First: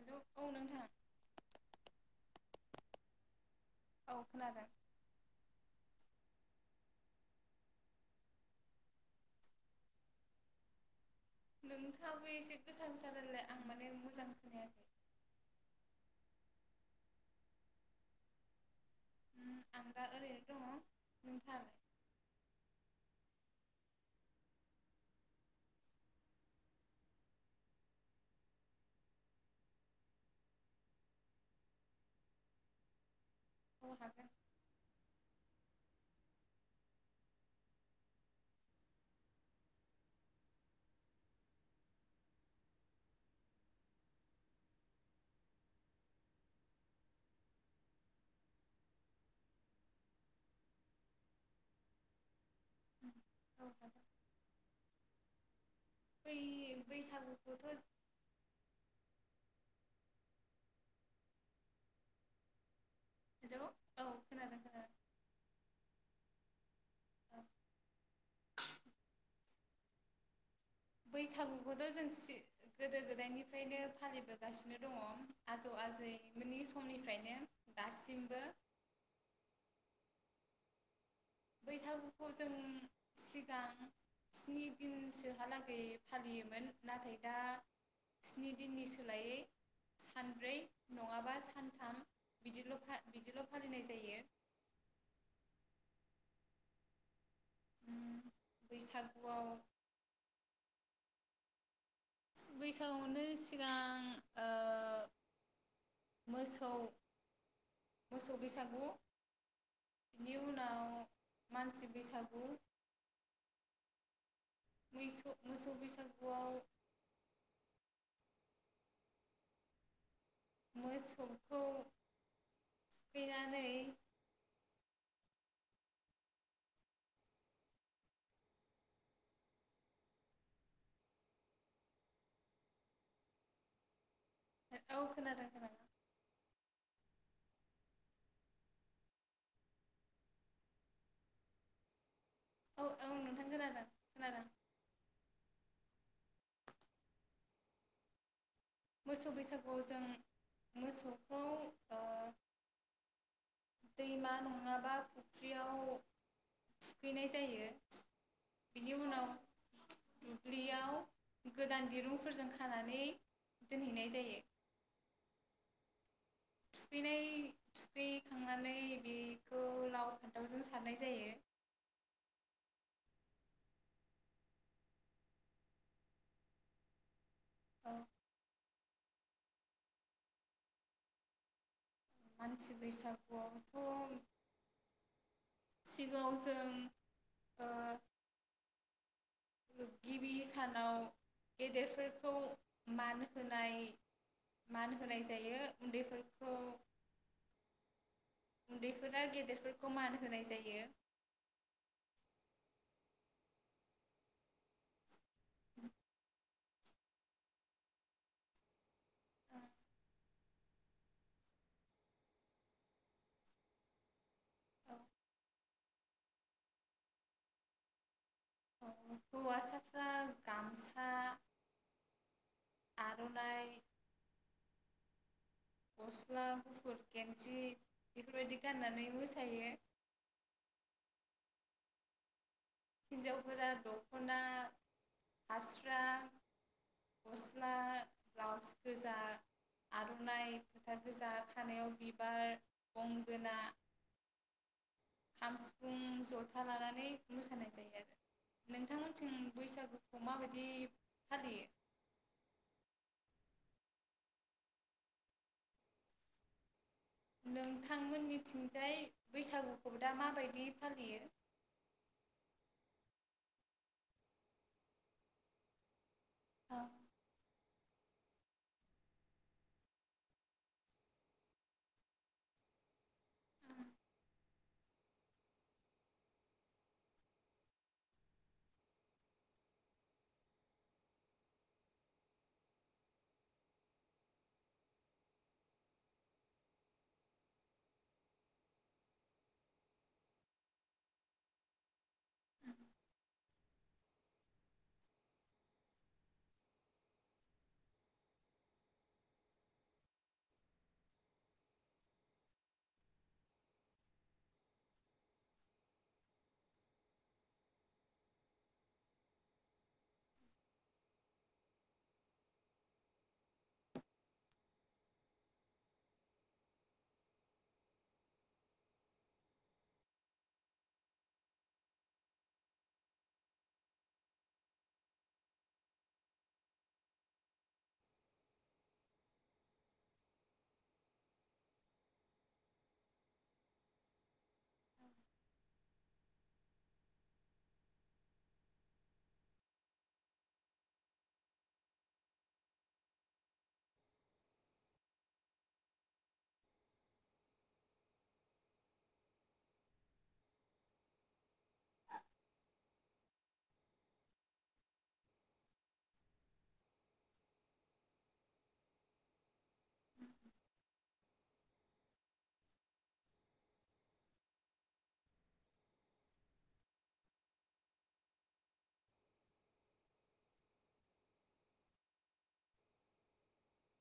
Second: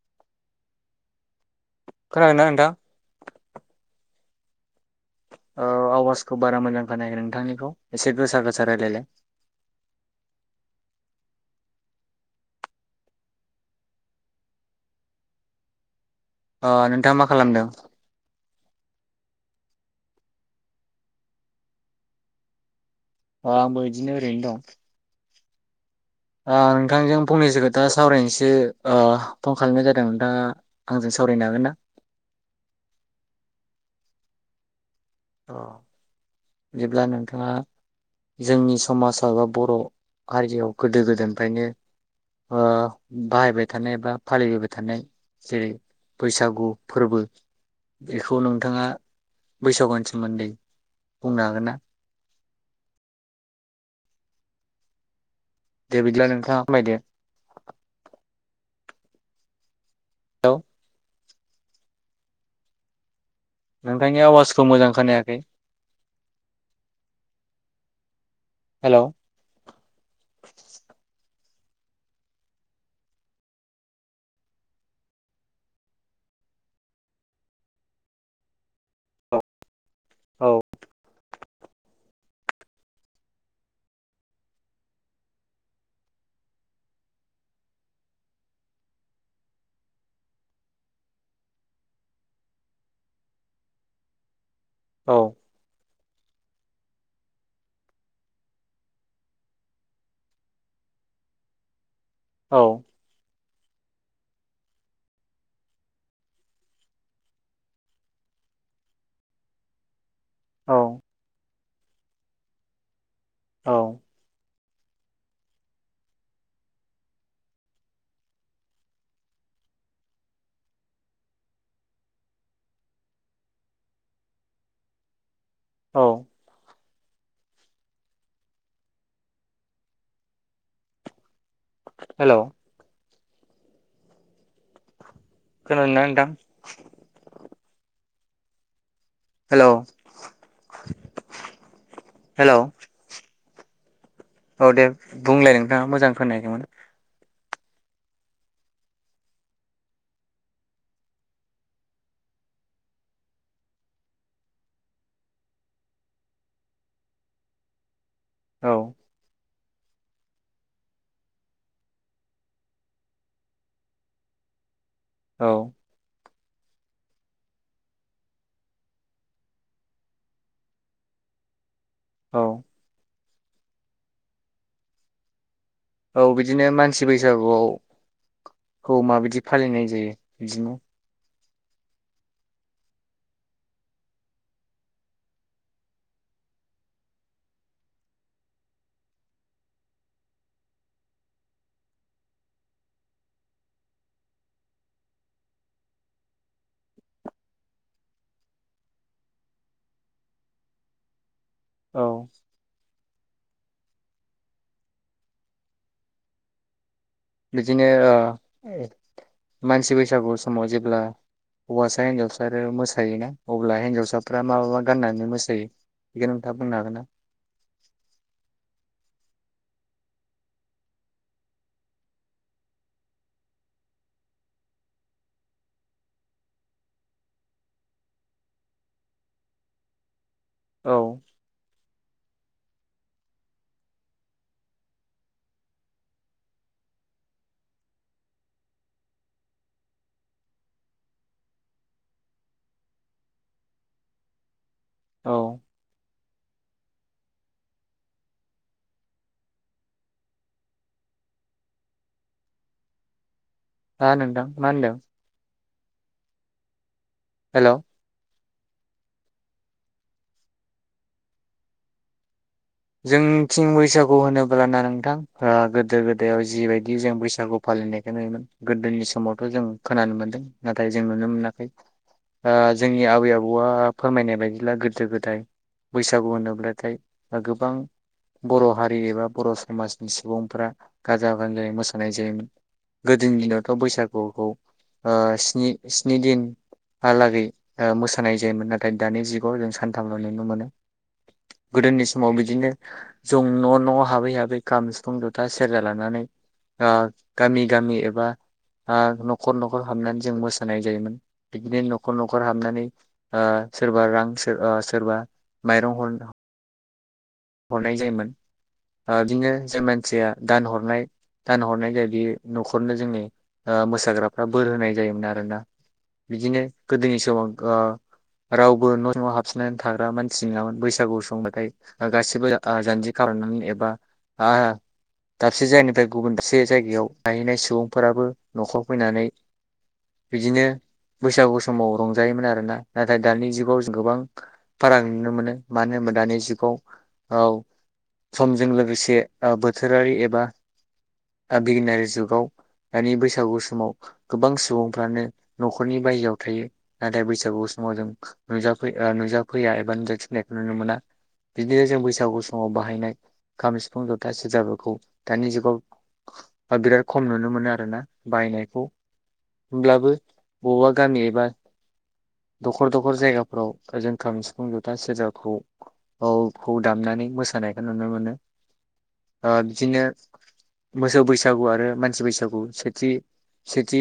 हेल औ नोंथां। खोनादों ना नोंथां? औ खोनादों? ओ आवाजखौ बारा मोजां खोनोयाखै नोंथांनिखौ एसे गोसा गोसा रायलायलाय। नोंथाङाबो एसे गोसा गोसा रायलायलाय आं माने मोजां खोनायाखै। अ नोंथां मा खालामदों? ओम आं दा ओरैनो दङ नोंथा। अ आंबो इदिनो ओरैनो दं। ओ नोंथांजों फंनैसो खोथा सावरायनोसो ओ फन खालामनाय जादों नोंथाङा आंजों सावरायनो हागोन ना? औ हागोन अ बिदिब्ला नोंथाङा जोंनि समाजाव एबा बर' हारियाव गोदो गोदायनिफ्रायनो ओ बाहायबाय थानाय एबा फालिबोबाय थानाय जेरै बैसागु फोरबो बेखौ नोंथाङा बैसागु स मोन्दै बुंनो हागोन ना? औ हागोन। दे बिदिब्ला बै नोंथाङा फोरमायदो। बैसागुखौथ' हेलौ हेलौ औ नोंथांनि खोनादों आवाजखौ मोजां खोनादों खोनायाखै। औ हेलौ बैसागुखौथ' जों सि- गोदो गोदायनिफ्रायनो फालिबोगासिनो दङ आजौ आजैमोननि समनिफ्रायनो दासिमबो। औ औ बैसागुखौ जों सिगां स्नि दिनसोहालागै फालियोमोन नाथाय दा स्नि दिननि सोलायै सानब्रै नङाबा सानथाम बिदिल' फा- बिदिल' फालिनाय जायो। औ ओम बैसागुआव औ बैसागआवनो सिगां ओ मोसौ मोसौ बैसागु बिनि उनाव मानसि बैसाग औ [unintelligible] मोसौ बैसागुआव मोसौखौ, थुखैनानै औ हेल औ खोनादों। खोनादों ना नोथां? हेलौ हेलौ औ औ खोनादों नोंथां खोना औ दे बुंलाय नोंथाङा मोजां खोनायाखैमोन। मोसौ बैसागुआव जों मोसौखौ ओ दैमा नङाबा फुख्रियाव थुखैनाय जायो। औ बिनि उनाव दुब्लियाव गोदान दिरुंफोरजों खानानै दोनहैनाय जायो। औ थुखैनाय थुखैखांनानै बेखौ लाव फान्थावजों सारनाय जायो। औ औ बिदिनो मानसि बै बैसागोआव औ खौ माबायदि फालिनाय जायो बिदिनो मानसि बैसागुआवथ सिगाङाव जों ओ गिबि सानाव गेदेरफोरखौ मान होनाय मान होनाय जायो उन्दैफोरखौ उन्दैफोरा गेदेरफोरखौ मान होनाय जायो औ [inaudible] बिदिनोज ओ औ मानसि बैसागु समाव जेब्ला हौवासा हिनजावसा आरो मोसायोना अब्ला हिनजावसाफ्रा मा मा गाननानै मोसायो बेखौ नोंथाङा बुंनो हागोन ना औ हौवासाफ्रा गामसा आरनाइ गस्ला गुफुर गेंदि बेफोरबायदि गाननानै मोसायो औ हिन्जावफोरा दखना हास्रा गस्ला ब्लाउस गोजा आरनाइ फोथा गोजा खानायाव बिबार गंगोना औ खाम सिफुं ज जथा लानानै मोसानाय जायो आरो नोंथांमोनथिं बैसागुखौ माबायदि फालियो हा नोंथां मा होनदों हेलौ नोंथांमोननि बेथिंजाय बैसागुखौ दा माबायदि फालियो जोंनिथिं बैसागु होनोब्ल ना नोंथां ओ गोदो गोद याव औ जिबायदि जों बैसागु फालिनायखौ नुयोमोन गोदोनि समावथ जों खोनानो मोन्दों नाथाय जों नुनो मोनाखै जोंनि आबै आबौआ फोरमायनाय बायदिब्ला गोदो गोदाय बैसागु होनोब्लाथाय गोबां बर' हारि एबा बर' समाजनि सुबुंफ्रा गाजा गोमजायै मोसानाय जायोमोन गोदोनि दिनावथ बैसागुखौ स्नि दिनहालागै मोसानाय जायोमोन नाथाय दानि जुगाव जों सानथामल नुनो मोनो गोदोनि स समाव बिदिनो जों न' न' हाबै हाबै खाम सिफुं जथा सेरजा लानानै ओ गामि गामि एबा ओ न'खर न'खर हाबनानै जों मोसानाय जायोमोन बिदिनो न'खर न'खर हाबनानै ओ सोरबा रां सोरबा माइरं हरनो हरनाय जायोमोन ओ बिदिनो जे मानसिया दान हरनाय दान हरनाय जाय बि न'खरनो जोंनि मोसाग्राफ्रा बोर होनाय जायोमोन आरोना बिदिनो गोदोनि समाव ओ रावबो न' सिङाव हाबसननानै थाग्रा मानसि नङामोन बैसागु समंबाथाय गासिबो जानजि खालामनानै एबा आ दाबसे जायगानिफ्राय गुबुन दाबसे जायगायाव थाहैनाय सुबुंफोराबो न'खराव फैनानै बिदिनो बैसागु समाव रंजायोमोन आरोना नाथाय दानि जुगाव जों गोबां फाराग नुनो मोनो मानो होनबा दानि जुगाव औ समजों लोगोसे ओ बोथोरारि एबा ओ बिगियानारि जुगाव दानि बैसागु समाव गोबां सुबुंफ्रानो नखरनि बायजोआव थायो नाथाय बैसागु समाव जों नुजाफै ओनुजाफैया एबा नुजाथिफैनायखौ नुनो मोना बिदिनो जों बैसागु समाव बाहायनाय खाम, सिफुं, जथा, सेरजाफोरखौ दानि जुगाव बिराद खम नुनो मोनो आरोना बाहायनायखौ हब्लाबो बबावबा गामि एबा दखर दखर जायगाफ्राव जों खाम, सिफुं, जथा, सेरजाखौ खौ दामनानै मोसानायखौ नुनो मोनो औ बिदिनो मोसौ बैसागु आरो मानसि बैसागु सेथि सेथि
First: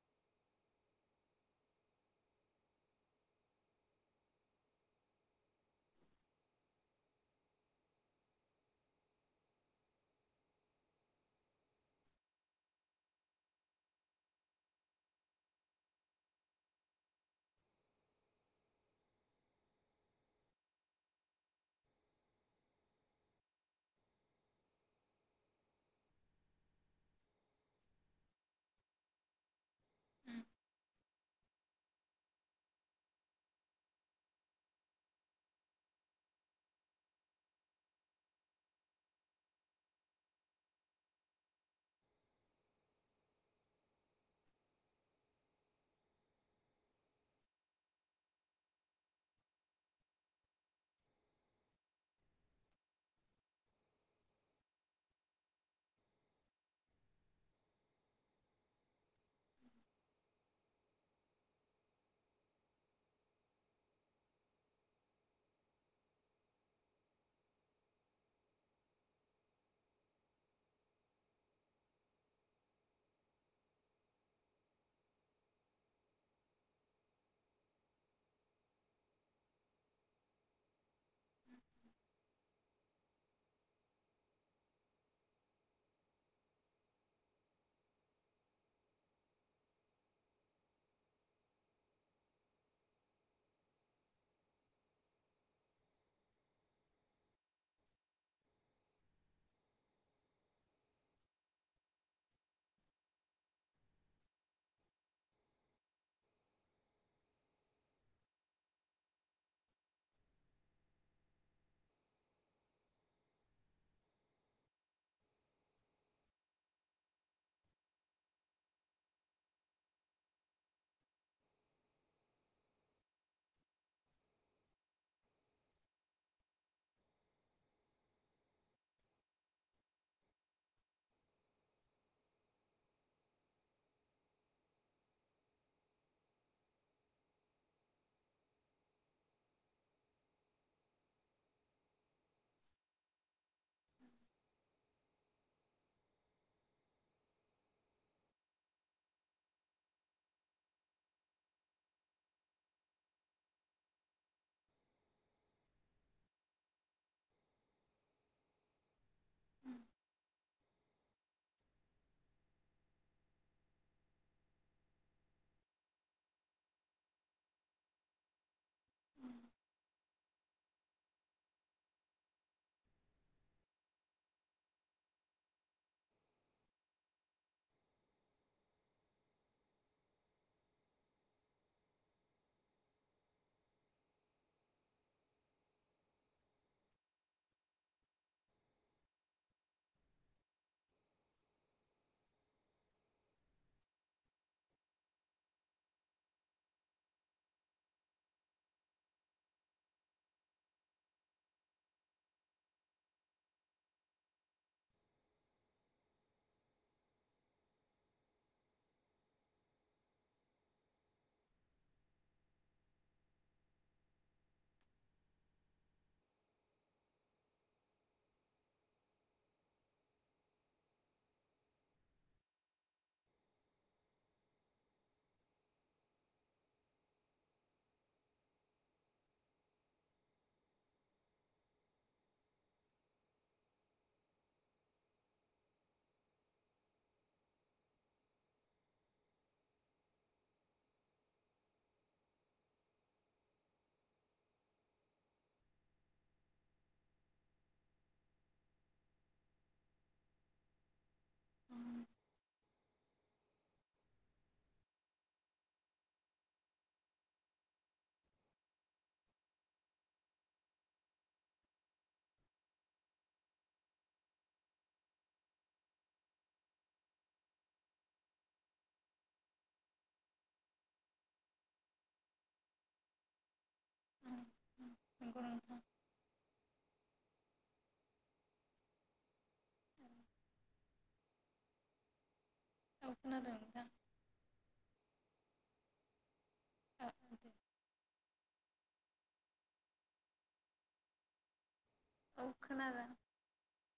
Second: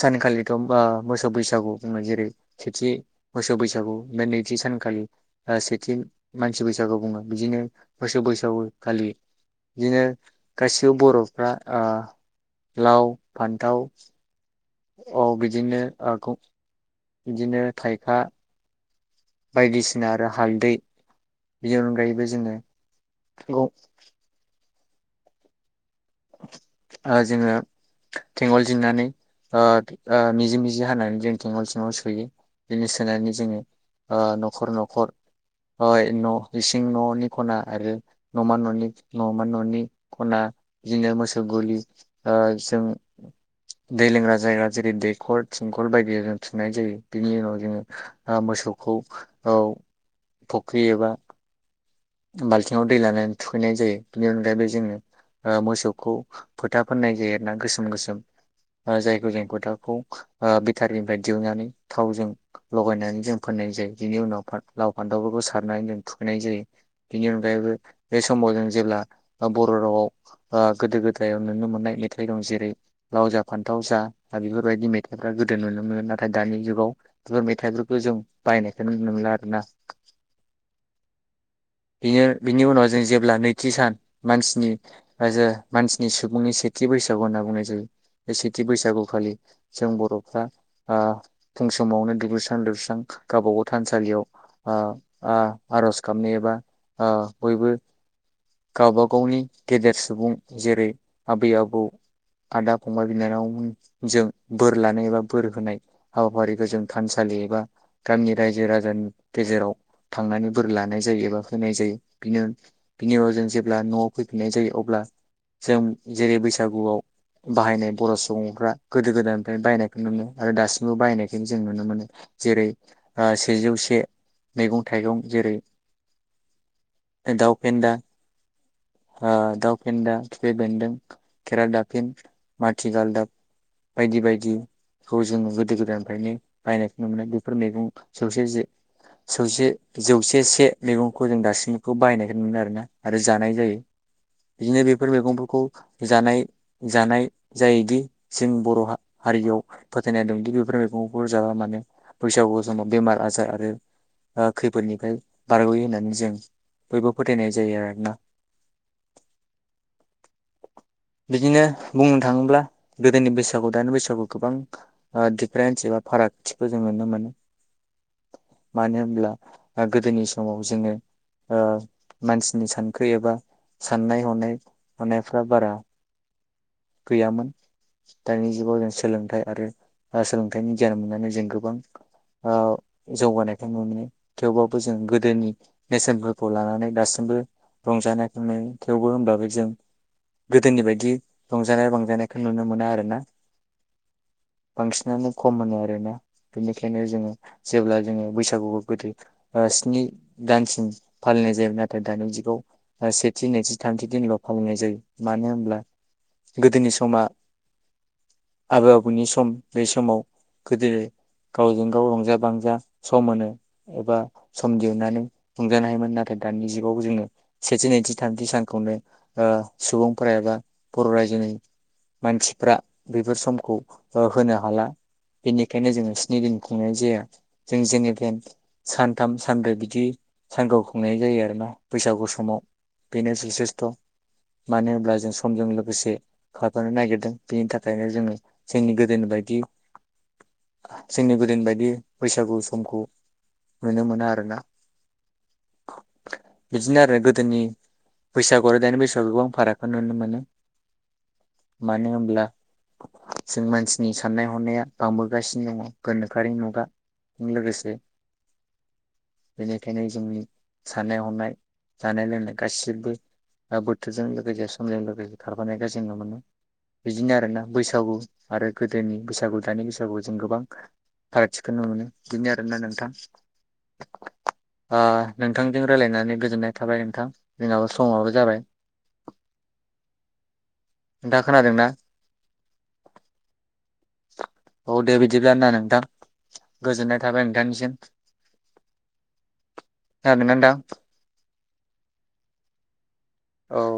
सानखालिथ मोसौ बैसागु बुङो जेरै सेथि मोसौ बैसागु बे नैथि सानखालि सेथि मानसि बैसागु बुङो बिदिनो बोसोर बैसागु खालि बिदिनो गासिबो बर'फ्रा ओ लाव फान्थाव औ बिदिनो आग बिदिनो थायखा बायदिसिना आरो हालदै बिनि अनगायैबो जोङो गं ओ जोङो थेंगल जिन्नानै ओ ओ मिजि मिजि हानानै जों थंगल सिङाव सोयो बिनि सोनानै जोङो ओ न'खर न'खर न' इसिं न'नि खना आरो नमा न'नि नमा न'नि खना बिदिनो मोसौ गलि ओ जों दै लोंग्रा जायगा जेरै दैखर थिंखल बायदि जों थुननाय जायो बिनि उनाव ओ जोङो मोसौखौ फुख्रि एबा बाल्थिङाव दै लानानै थुखैनाय जायो बेनि अनगायैबो जोङो ओ मोसौखौ फोथा फोननाय जायो आरोना गोसोम गोसोम जायखौ जों फोथाखौ बेटारिनिफ्राय दिहुननानै थावजों लगायनानै जों फोननाय जायो बिनि उनाव लाव फान्थावफोरखौ सारनानै जों थुखैनाय जायो बिनि अनगायैबो बे समाव जों जेब्ला बर रावाव ओ गोदो गोदायाव नुनो मोननाय मेथाइ दं जेरै लाव जा फान्थाव जा बेफोरबायदि मेथाइफ्रा गोदो नुनो मोनो नाथाय दानि जुगाव बेफोर मेथाइफोरखौ जों बायनायखौनो नुनो मोनला आरोना बिनो बिनि उनाव जों जेब्ला नैथि सान मानसिनि मानसिनि सुबुंनि सेथि बैसागु होनना बुंनाय जायो बे सेथि बैसागुखालि जों बर'फ्रा आ फुं समावनो दुगैस्रां लोबस्रां गावबा गाव थानसालियाव आ-आ-आरज गाबनो एबा ओ बयबो गावबाागावनि गेदेर सुबुं जेरै आबै आबौ आदा फंबाय बिनानावमोनजों बोर लानाय एबा बोर होनाय हाबाफारिखौ जों थानसालि एबा गामिनि रायजो राजानि गेजेराव थांनानै बोर लानाय जायो एबा होनाय जायो बिनि उनाव जों जेब्ला न'आव फैफिननाय जायो अब्ला जों जेरै बैसागुआव बाहायनाय बर' सुबुंफ्रा गोदो गोदायनिफ्रायनो बायनायखौ नु मोनो आरो दासिमबो बाहायनायखायनो जों नुनो मोनो जेरै सेजौ से मैगं थाइगं जेरै दाउफेनदा ओ दाउ फेन्दा, खिफि बेन्दों, खेराइ दाफेन, माथिगालदाब बायदि बायदिखौ जों गोदो गोदायनिफ्रायनो बायनायखौ ननो मोनो बेफोर मैगं जौसे जे जौसे जौसे से मैगंखौ जों दासिमखौ बायनायखौ न मोनो आरोना आरो जानाय जायो बिदिनो बेफोर मैगंफोरखौ जानाय जानाय जायोदि जों बर' हारियाव फोथायनाय दंदि बेफोर मैगंफोर जाबा मानोे बैसागु समाव बेमार आजार आरो खैफोदनिफ्राय बारगयो होननानै जों बयबो फोथायनाय जायो आरोना बिदिनो बुंनो थाङोब्ला गोदोनि बैसागु दानि बैसागुआव गोबां दिडिफारेन्स एबा फारागथिखौ जों नुनो मोनो मानो होनब्ला गोदोनि समाव जोङो ओ मानसिनि सानखो एबा साननाय हनाय हनायफ्रा बारा गैयामोन दानि जुगाव जों सोलोंथाइ आरो सोलोंथाइनि गियान मोननानै जों गोबां ओ जौगानायखौ नु मोनो थेवबाबो जों गोदोनि नेसनफोरखौ लानानै दासिमबो रंजानाय थेवबो होनबाबो जों गोदोनि बायदि रंजानाय बांजानायखौ नुनो मोना आरोना बांसिनानो खम होनो आरोना बेनिखायनो जोङो जेब्ला जोङो बैसागुखौ गोदो ओ स्नि दानसिम फालिनाय जायो नाथाय दानि जुगाव सेथि नैथि थामथि दिनल फालिनाय जायो मानो होनब्ला गोदोनि समा आबै आबौनि सम बे समाव गोदो गावजों गाव रंजा बांजा सम होनो एबा सम दिहुननानै रंजानो हायोमोन नाथाय दानि जुगाव जोङो सेथि नैथि थामथि सानखौनो ओ सुबुंफोरा एबा बर रायजोनि मानसिफ्रा बेफोर समखौ होनो हाला बेनिखायनो जोङो स्नि दिन खुंनाय जाया जों जेनेथेन सानथाम सानब्रै बिदि सानखौ खुंनाय जायो आरोना बैसागु सम समाव बेनो जथेस्थ मानो होनब्ला जों समजों लोगोसे खारफानो नागिरदों बेनि थाखायनो जोङो जोंनि गोदो बायदि जोंनि गोदो बायदि बैसागु समखौ नुनो मोना आरोना बिदिनो आरो गो जोंनि बैसागु आरो दानि बैसागुआव गोबां फारागखौ नुनो मोनो मानो होनब्ला जों मानसिनि साननाय हनाया बांबोगासिनो दङ गोनोखोआरि मुगाजों लोगोसे बेनिखायनो जोंनि साननाय हनाय जानाय लोंनाय गासिबो बोथोरजों लोगोसे समजों लोगोसे खारफानायखौ जों नु मोनो बिदिनो आरोना बैसागु आरो गोदोनि बैसागु दानि बैसागुखौ जों गोबां फारागथिखौ नु मोनो बिदिनो आरोना नोंथां आ नंगौ नोंथांजों नोंथां रायजलायनानै गोजोननाय दे नोंथां जोंङाबो समाबो जाबाय नोंथाङा खोनादोंना? औ खोनादों नोंथां औ दे बि बिदिब्लााना नोंथां गोजोननाय थाबाय नोंथांनिसिम खोनादोना नोथां औ खोनादों औ